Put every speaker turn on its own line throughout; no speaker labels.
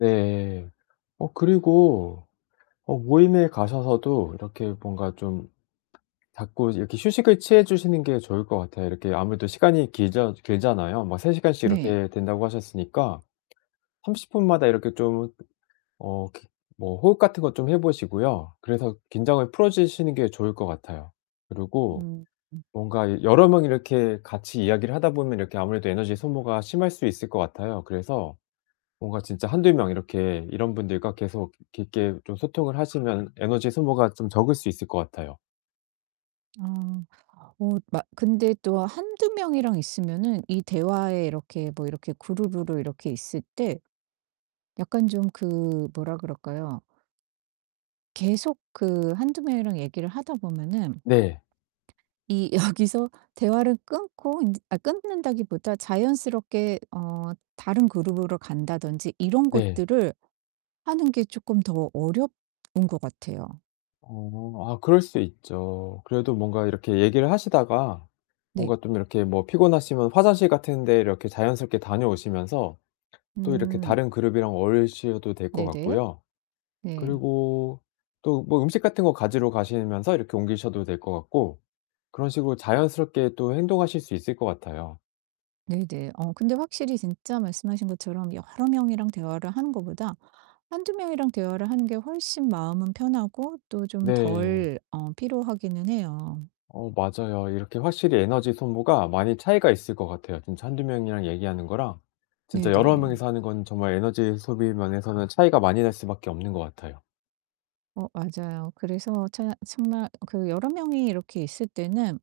네. 어 그리고 어 모임에 가셔서도 이렇게 뭔가 좀 자꾸 이렇게 휴식을 취해 주시는 게 좋을 것 같아요. 이렇게 아무래도 시간이 길잖 길잖아요. 막 3 시간씩
네.
이렇게 된다고 하셨으니까. 30 분마다 이렇게 좀 어 [unintelligible] 뭐 호흡 같은 것 좀 해 보시고요. 그래서 긴장을 풀어주시는 게 좋을 것 같아요. 그리고
음. 음.
뭔가 여러 명 이렇게 같이 이야기를 하다 보면 이렇게 아무래도 에너지 소모가 심할 수 있을 것 같아요. 그래서 뭔가 진짜 1-2 명 이렇게 이런 분들과 계속 깊게 좀 소통을 하시면 에너지 소모가 좀 적을 수 있을 것 같아요.
아 어 막 근데 또 1-2 명이랑 있으면은 이 대화에 이렇게 뭐 이렇게 그룹으로 이렇게 있을 때 약간 좀 그 뭐라 그럴까요? 계속 그 1-2 명이랑 얘기를 하다 보면은
네.
이 여기서 대화를 끊고 인제 아 끊는다기보다 자연스럽게 어 다른 그룹으로 간다든지 이런
네.
것들을 하는 게 조끔 더 어려운 것 같아요.
어. 아 그럴 수 있죠. 그래도 뭔가 이렇게 얘기를 하시다가
네.
뭔가 좀 이렇게 뭐 피곤하시면 화장실 같은 데 이렇게 자연스럽게 다녀오시면서 또 이렇게
음.
다른 그룹이랑 어울리셔도 될 것
네네.
같고요.
네.
그리고 또 뭐 음식 같은 거 가지러 가시면서 이렇게 옮기셔도 될 것 같고. 그런 식으로 자연스럽게 또 행동하실 수 있을 것 같아요.
네네. 어 근데 확실히 진짜 말씀하신 것처럼 여러 명이랑 대화를 하는 것보다 1-2 명이랑 대화를 하는 게 훨씬 마음은 편하고 또 좀
네.
덜 어 피로하기는 해요.
어 맞아요. 이렇게 확실히 에너지 소모가 많이 차이가 있을 것 같아요. 진짜 1-2 명이랑 얘기하는 거랑.
네
진짜 여러
네.
명이서 하는 거는 정말 에너지 소비 면에서는 차이가 많이 날 수밖에 없는 것 같아요.
어 맞아요. 그래서 차 참말 그 여러 명이 이렇게 있을 때는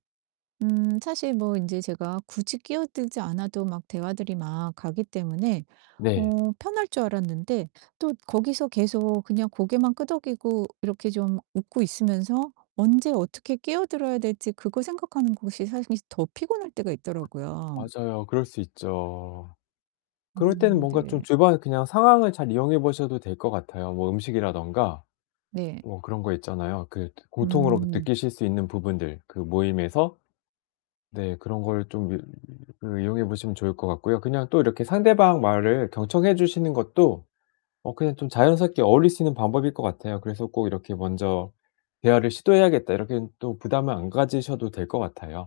음 사실 뭐 인제 제가 굳이 끼어들지 않아도 막 대화들이 막 가기 때문에
네.
어 편할 줄 알았는데 또 거기서 계속 그냥 고개만 끄덕이고 이렇게 좀 웃고 있으면서 언제 어떻게 끼어들어야 될지 그거 생각하는 곳이 사실 더 피곤할 때가 있더라고요.
맞아요. 그럴 수 있죠. 그럴 때는
음
뭔가 좀
네.
주변 그냥 상황을 잘 이용해보셔도 될 것 같아요. 뭐 음식이라든가
네.
뭐 그런 거 있잖아요. 그 고통으로 그
음.
느끼실 수 있는 부분들 그 모임에서? 네 그런 걸 좀 이 이용해 보시면 좋을 것 같고요. 그냥 또 이렇게 상대방 말을 경청해 주시는 것도 어 그냥 좀 자연스럽게 어울릴 수 있는 방법일 것 같아요. 그래서 꼭 이렇게 '먼저 대화를 시도해야겠다.' 이렇게 또 부담을 안 가지셔도 될 것 같아요.